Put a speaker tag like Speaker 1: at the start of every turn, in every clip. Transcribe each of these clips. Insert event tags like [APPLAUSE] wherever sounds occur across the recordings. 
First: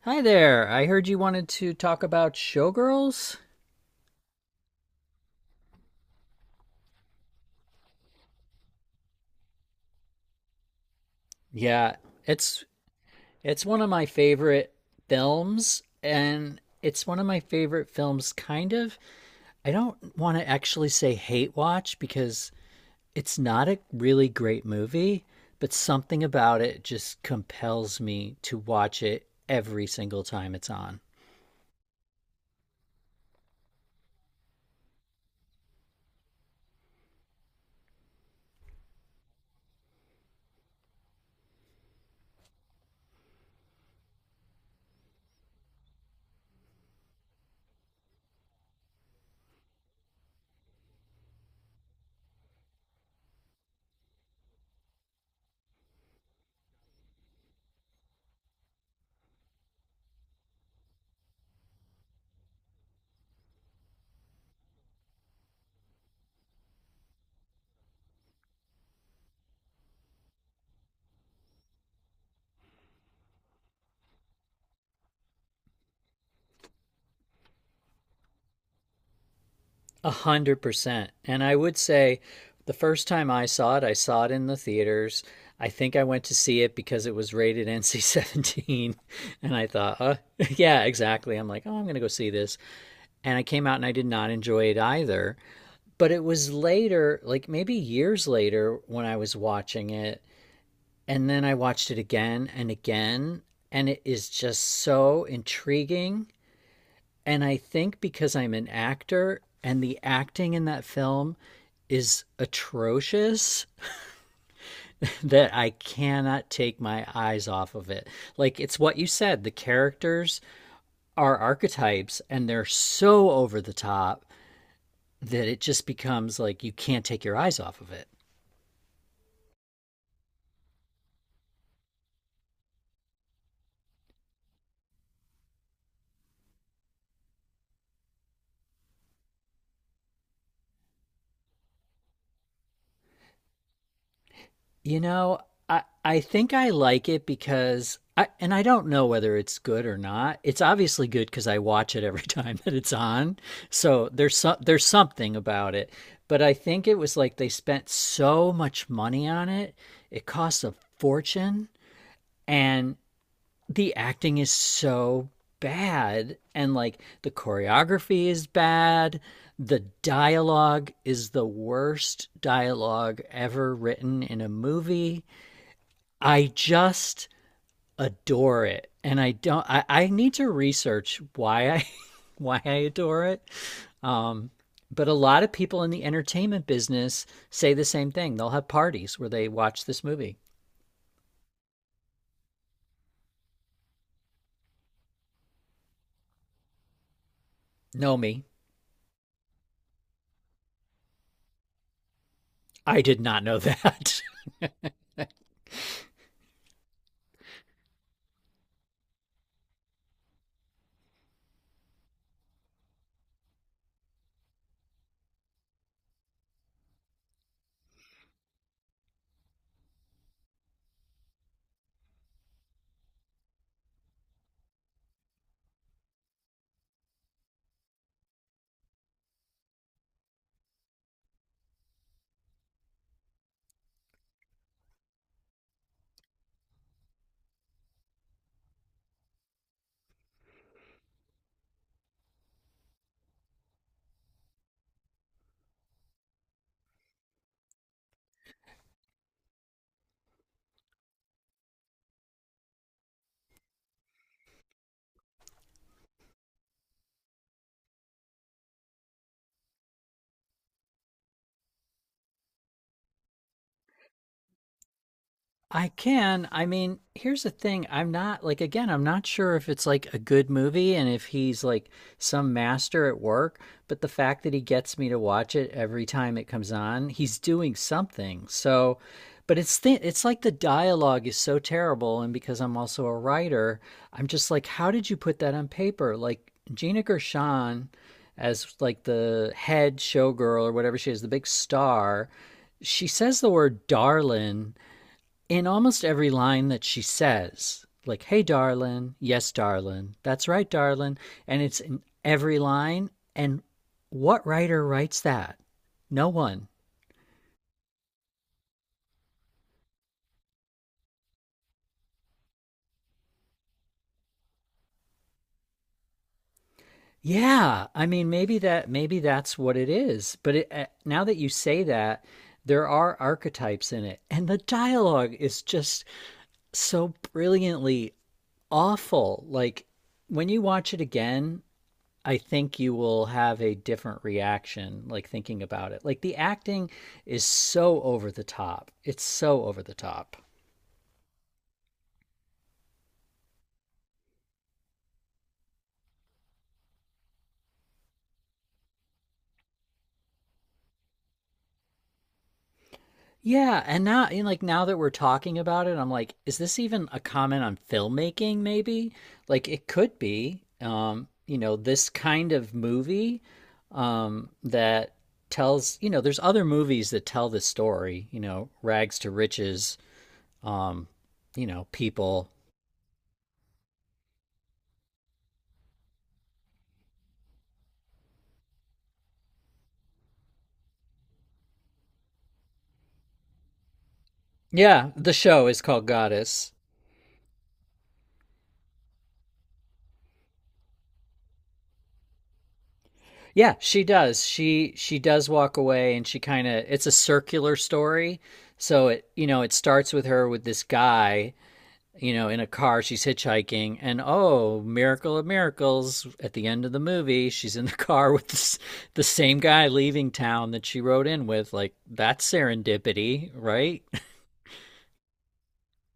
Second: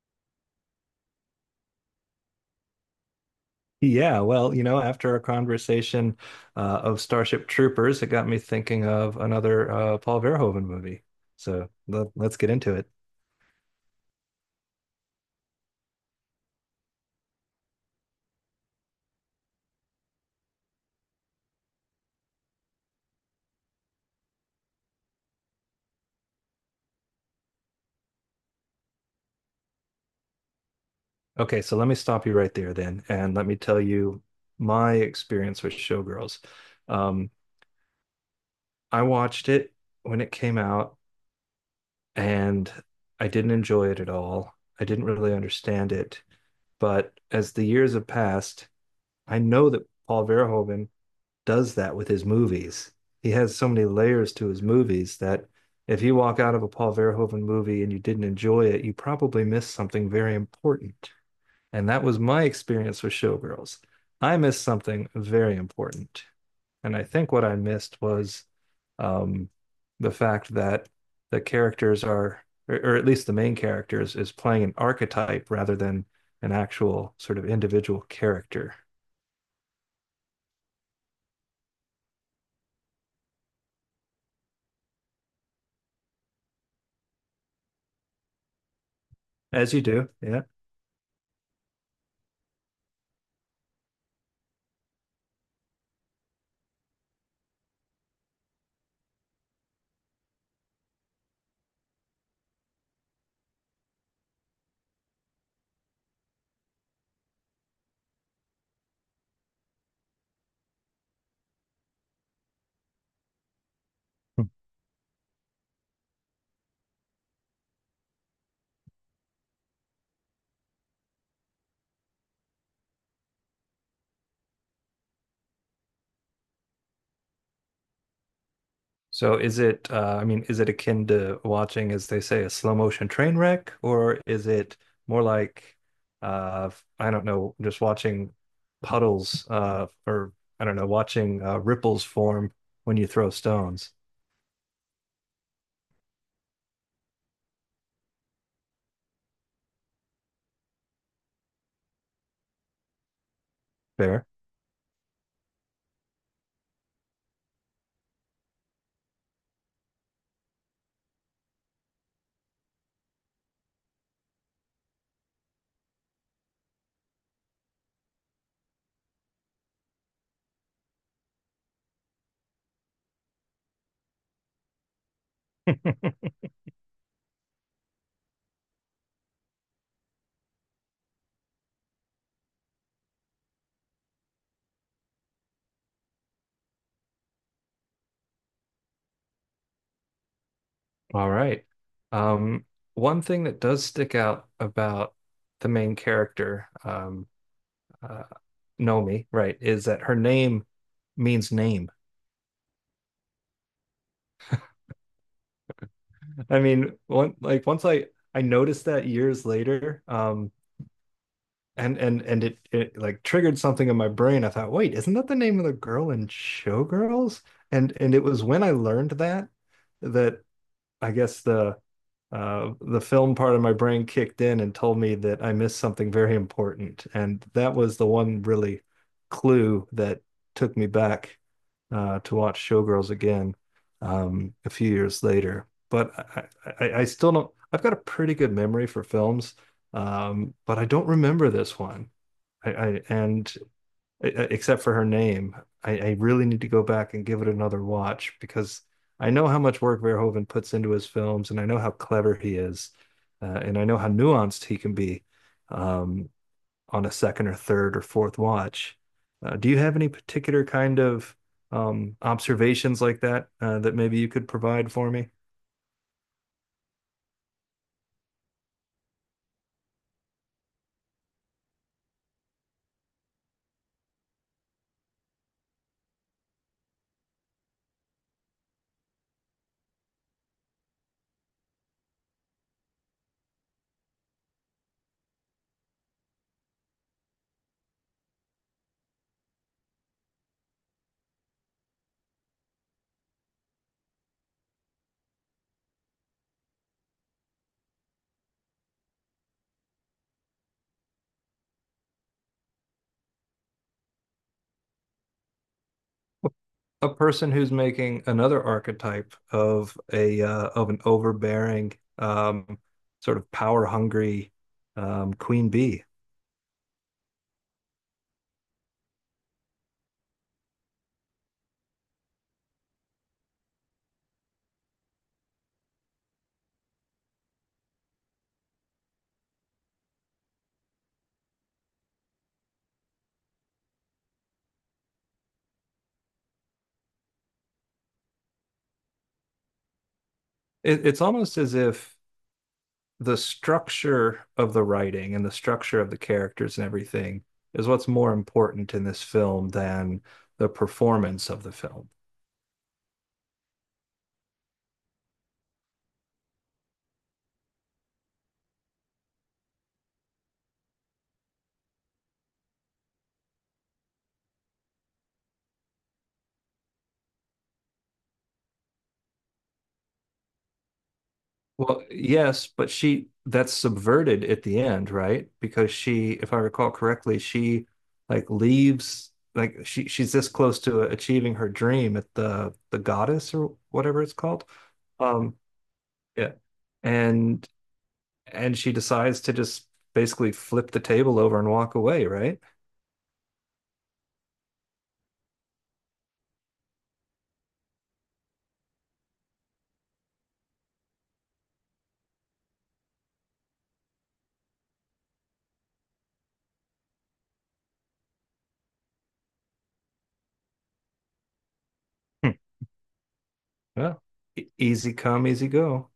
Speaker 1: Hi there. I heard you wanted to talk about Showgirls.
Speaker 2: Yeah, well, you know, after our conversation of Starship Troopers, it got me thinking of another Paul Verhoeven movie. So
Speaker 1: Yeah,
Speaker 2: let's get
Speaker 1: it's
Speaker 2: into it.
Speaker 1: it's one of my favorite films, and it's one of my favorite films kind of. I don't want to actually say hate watch because it's not a really great movie, but something about it just compels me to watch it every single time it's on.
Speaker 2: Okay, so let me stop you right there then, and let me tell you my experience with Showgirls. Um, I watched it when it came out, and I didn't enjoy it at all. I didn't really understand it, but as the years have passed, I know that Paul Verhoeven does that with his movies. He has so many layers to his movies that if you walk out of a Paul Verhoeven movie and you didn't enjoy it, you probably missed something very important. And that was my experience with Showgirls. I missed something very important. And I think what I missed was um, the fact that the characters are, or at least the main characters, is playing an archetype rather than an actual sort of individual character.
Speaker 1: 100%. And I would say the first time I saw it in the theaters. I think I went to see it because it was rated NC-17. [LAUGHS] And I
Speaker 2: As you
Speaker 1: thought,
Speaker 2: do, yeah.
Speaker 1: [LAUGHS] yeah, exactly. I'm like, oh, I'm going to go see this. And I came out and I did not enjoy it either. But it was later, like maybe years later, when I was watching it. And then I watched it again and again. And it is just so intriguing, and I think because I'm an actor and the acting in that film is atrocious [LAUGHS] that I cannot take my eyes off of it. Like it's what you said, the characters are archetypes, and they're so over the top that it just becomes like you can't take your eyes off of it.
Speaker 2: So is it, I mean, is it akin to watching, as they say, a slow motion train wreck, or is it more like, uh, I don't know, just watching puddles, or I don't know, watching ripples form when you throw stones?
Speaker 1: You know, I think I like it because I, and I don't know whether it's good or not. It's obviously good because I watch it every [LAUGHS] time that it's on. So
Speaker 2: Fair.
Speaker 1: there's something about it. But I think it was like they spent so much money on it. It costs a fortune, and the acting is so bad, and like the choreography is bad. The dialogue is the worst dialogue ever written in a movie. I just adore it, and I don't. I need to research why I [LAUGHS] why I adore it. Um, but a lot of people in the entertainment business say the same thing. They'll have parties where they watch this movie.
Speaker 2: All right. Um, one thing that does stick out about the main character,
Speaker 1: Know
Speaker 2: uh,
Speaker 1: me?
Speaker 2: Nomi, right, is that her name means name.
Speaker 1: I did not know [LAUGHS] that.
Speaker 2: I mean, one like once I noticed that years later, and it it like triggered something in my brain. I thought, wait, isn't that the name of the girl in Showgirls? And it was when I learned that that I guess the film part of my brain kicked in and told me that I missed something very important, and that was the one really clue that took me back to watch Showgirls again a few years later. But I still don't. I've got a pretty good memory for films, but I don't remember this one. I and e, e, except for her name. I really need to go back and give it another watch because I know how much work Verhoeven puts into his films, and I know how clever he is, and I know how nuanced he can be um, on a second or third or fourth watch. Do you have any particular kind of observations like that that maybe you could provide for me?
Speaker 1: I can. I mean, here's the thing. I'm not like, again, I'm not sure if it's like a good movie and if he's like some master at work, but the fact that he gets me to watch it every time it comes on, he's doing something. So, but it's like the dialogue is so terrible, and because I'm also a writer, I'm just like, how did you put that on paper? Like Gina Gershon, as like the head showgirl or whatever she is, the big star, she says the word darling in almost every line that she says, like, hey, darling, yes, darling, that's right, darling, and it's in every line. And what writer writes that? No one.
Speaker 2: A person who's making another archetype of a of an overbearing, sort of power hungry queen bee.
Speaker 1: Yeah, I mean, maybe that's what it is. But now that you say that, there are archetypes in it, and the dialogue is just so brilliantly awful. Like when you watch it again, I think you will have a different reaction, like thinking about it. Like the acting is so over the top. It's so over the top.
Speaker 2: It's almost as if the structure of the writing and the structure of the characters and everything is what's more important in this film than the performance of the film.
Speaker 1: Yeah, and now, and like now that we're talking about it, I'm like, is this even a comment on filmmaking? Maybe, like it could be. You know, this kind of movie, that tells. You know, there's other movies that tell this story. You know, rags to riches. Um, you know,
Speaker 2: Well,
Speaker 1: people.
Speaker 2: yes, but she that's subverted at the end, right? Because she, if I recall correctly, she like leaves like she's this close to achieving her dream at the goddess or whatever it's called.
Speaker 1: Yeah, the
Speaker 2: Um,
Speaker 1: show is called
Speaker 2: yeah.
Speaker 1: Goddess.
Speaker 2: And and she decides to just basically flip the table over and walk away, right?
Speaker 1: Yeah, she does. She does walk away, and she kind of, it's a circular story. So it starts with her with this guy, you know, in a car, she's hitchhiking, and oh, miracle of miracles, at the end of the movie, she's in the [LAUGHS] car with this, the same guy leaving town that she rode in with. Like that's
Speaker 2: Hmm.
Speaker 1: serendipity, right?
Speaker 2: Yeah. E- easy come, easy go.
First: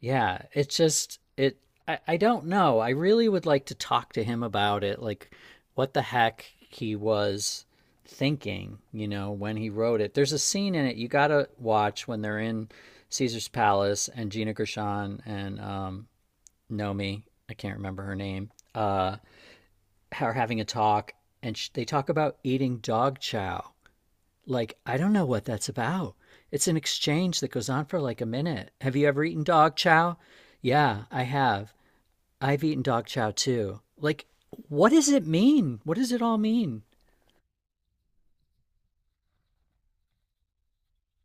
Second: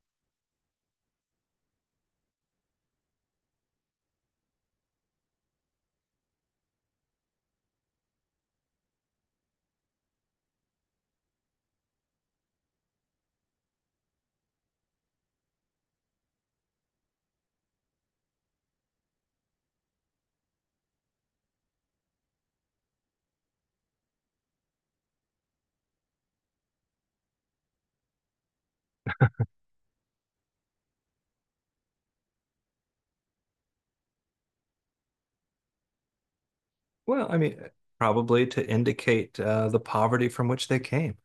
Speaker 1: Yeah, it's just it I don't know. I really would like to talk to him about it, like what the heck he was thinking, you know, when he wrote it. There's a scene in it you gotta watch when they're in Caesar's Palace, and Gina Gershon and Nomi, I can't remember her name, are having a talk, and they talk about eating dog chow. Like, I don't know what that's about. It's an exchange that goes on for like a minute. Have you ever eaten dog chow? Yeah, I have. I've eaten dog chow too. Like, what does it mean? What does it all mean?
Speaker 2: Well, I mean, probably to indicate the poverty from which they came.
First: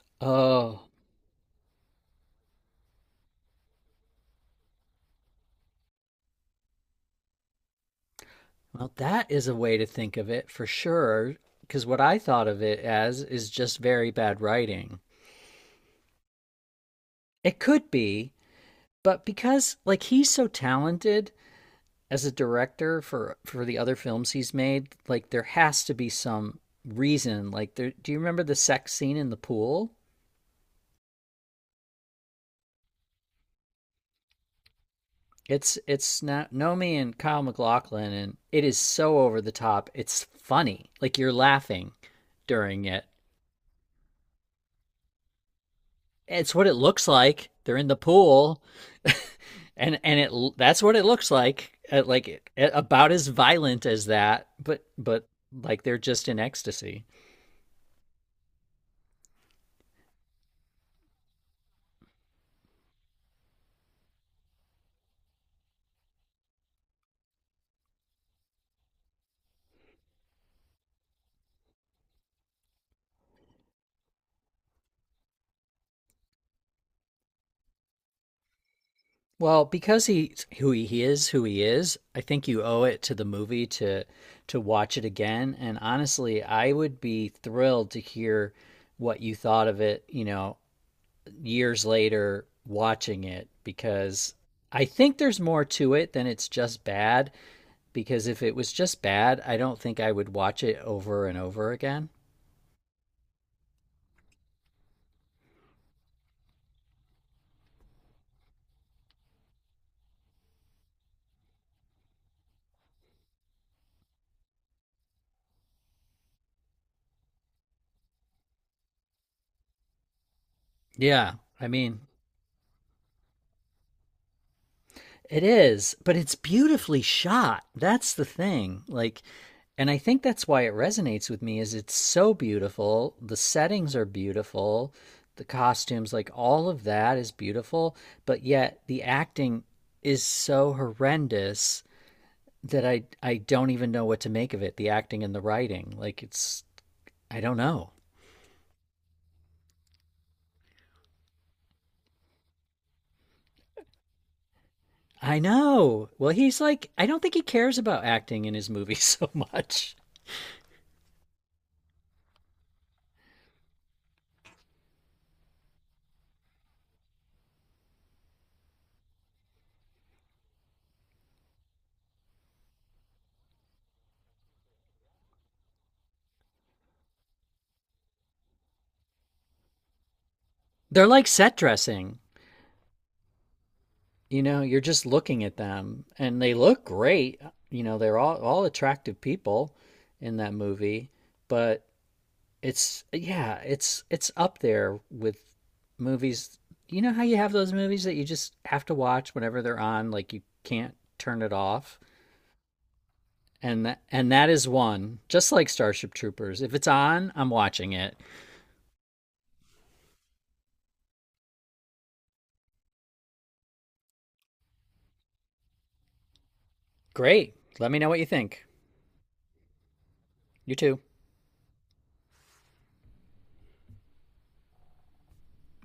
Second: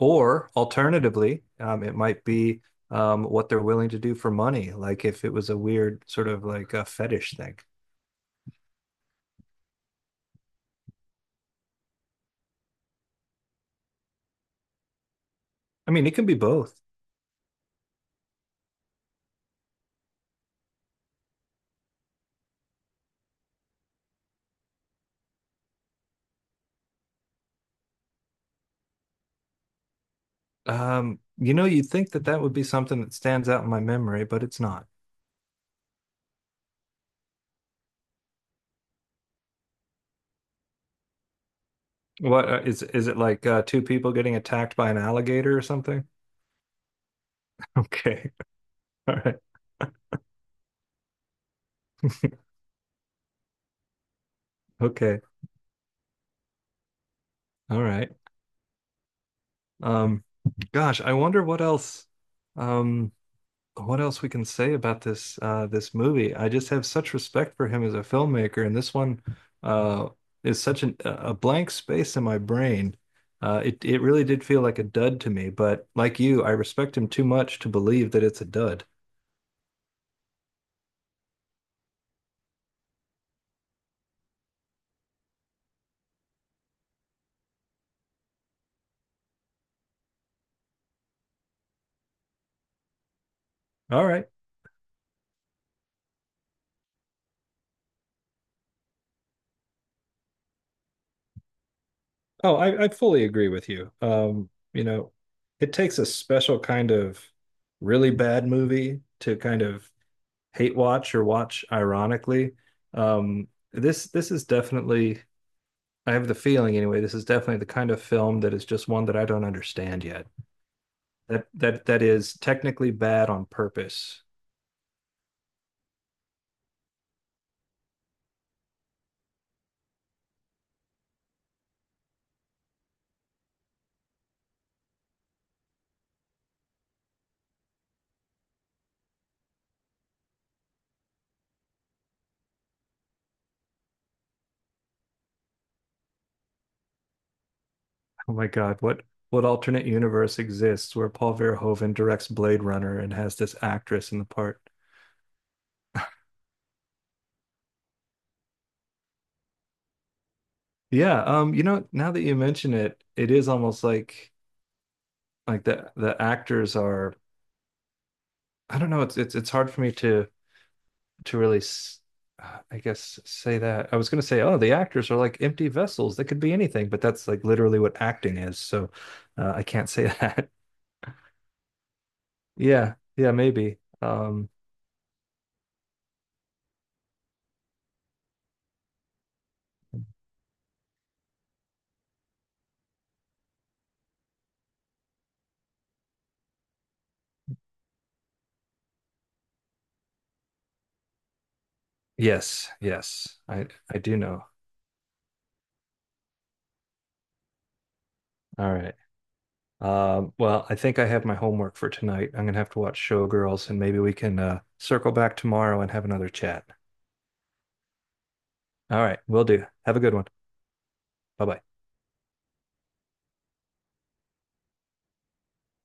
Speaker 2: Or
Speaker 1: Oh,
Speaker 2: alternatively, it might be what they're willing to do for money, like if it was a weird sort of like a fetish thing.
Speaker 1: well, that is a way to think of it for sure. Because what I thought of it as is just very bad writing.
Speaker 2: I mean, it can be both.
Speaker 1: It could be, but because, like, he's so talented as a director, for the other films he's made, like there has to be some reason. Like, there, do you remember the sex scene in the pool?
Speaker 2: You know, you'd think that that would be something that stands out in my memory, but it's not.
Speaker 1: It's not Nomi and Kyle MacLachlan, and it is so over the top. It's funny. Like you're laughing
Speaker 2: What
Speaker 1: during it.
Speaker 2: is it like two people getting attacked by an alligator or something? [LAUGHS]
Speaker 1: It's what it looks like. They're in the
Speaker 2: Okay.
Speaker 1: pool, [LAUGHS]
Speaker 2: All right.
Speaker 1: and it that's what it looks like. Like about as violent as that, but
Speaker 2: Okay.
Speaker 1: like they're just in ecstasy.
Speaker 2: All right. Um, gosh, I wonder um, what else we can say about this this movie. I just have such respect for him as a filmmaker, and this one uh, is such a blank space in my brain. It really did feel like a dud to me, but like you, I respect him too much to believe that it's a dud.
Speaker 1: Well, because he's who he is, I think you owe it to the movie to watch it again. And honestly, I would be thrilled to hear what you thought of it, you know, years later watching it,
Speaker 2: All right.
Speaker 1: because I think there's more to it than it's just bad, because if it was just bad, I don't think I would watch it over and over again.
Speaker 2: Oh, I fully agree with you. You know, it takes a special kind of really bad movie to kind of hate watch or watch ironically. Um, this is definitely I have the feeling anyway, this is definitely the kind of film that is just one that I don't understand yet.
Speaker 1: Yeah,
Speaker 2: That
Speaker 1: I
Speaker 2: that
Speaker 1: mean,
Speaker 2: that is technically bad on purpose.
Speaker 1: it is, but it's beautifully shot. That's the thing. Like, and I think that's why it resonates with me is it's so beautiful. The settings are beautiful. The costumes, like all of that is beautiful, but yet the acting is so horrendous that I don't even know what to make of it. The acting and the writing. Like it's, I don't know.
Speaker 2: Oh my God, what alternate universe exists where Paul Verhoeven directs Blade Runner and has this actress in the part?
Speaker 1: I know. Well, he's like, I don't think he cares about acting in his movies [LAUGHS] so much.
Speaker 2: Yeah, you know, now that you mention it, it is almost like the actors are I don't know, it's hard for me to really, I guess, say that. I was going to say, oh, the actors are like empty vessels. They could be anything, but that's like literally what acting is. So I can't say that. [LAUGHS]
Speaker 1: They're like set dressing.
Speaker 2: Yeah, yeah, maybe.
Speaker 1: You know, you're just looking at them, and they look great. You know, they're all attractive people in that movie. But it's, yeah, it's up there with movies. You know how you have those movies that you just have to watch whenever they're on, like you can't turn it off.
Speaker 2: Yes, yes, I
Speaker 1: and
Speaker 2: I
Speaker 1: that,
Speaker 2: do
Speaker 1: and
Speaker 2: know.
Speaker 1: that is one. Just like Starship Troopers, if it's on, I'm watching it.
Speaker 2: All right. Well, I think I have my homework for tonight. I'm gonna have to watch Showgirls, and maybe we can circle back tomorrow and have another chat.
Speaker 1: Great, let me know what you think.
Speaker 2: All right, will do. Have a good one.
Speaker 1: You too.
Speaker 2: Bye bye.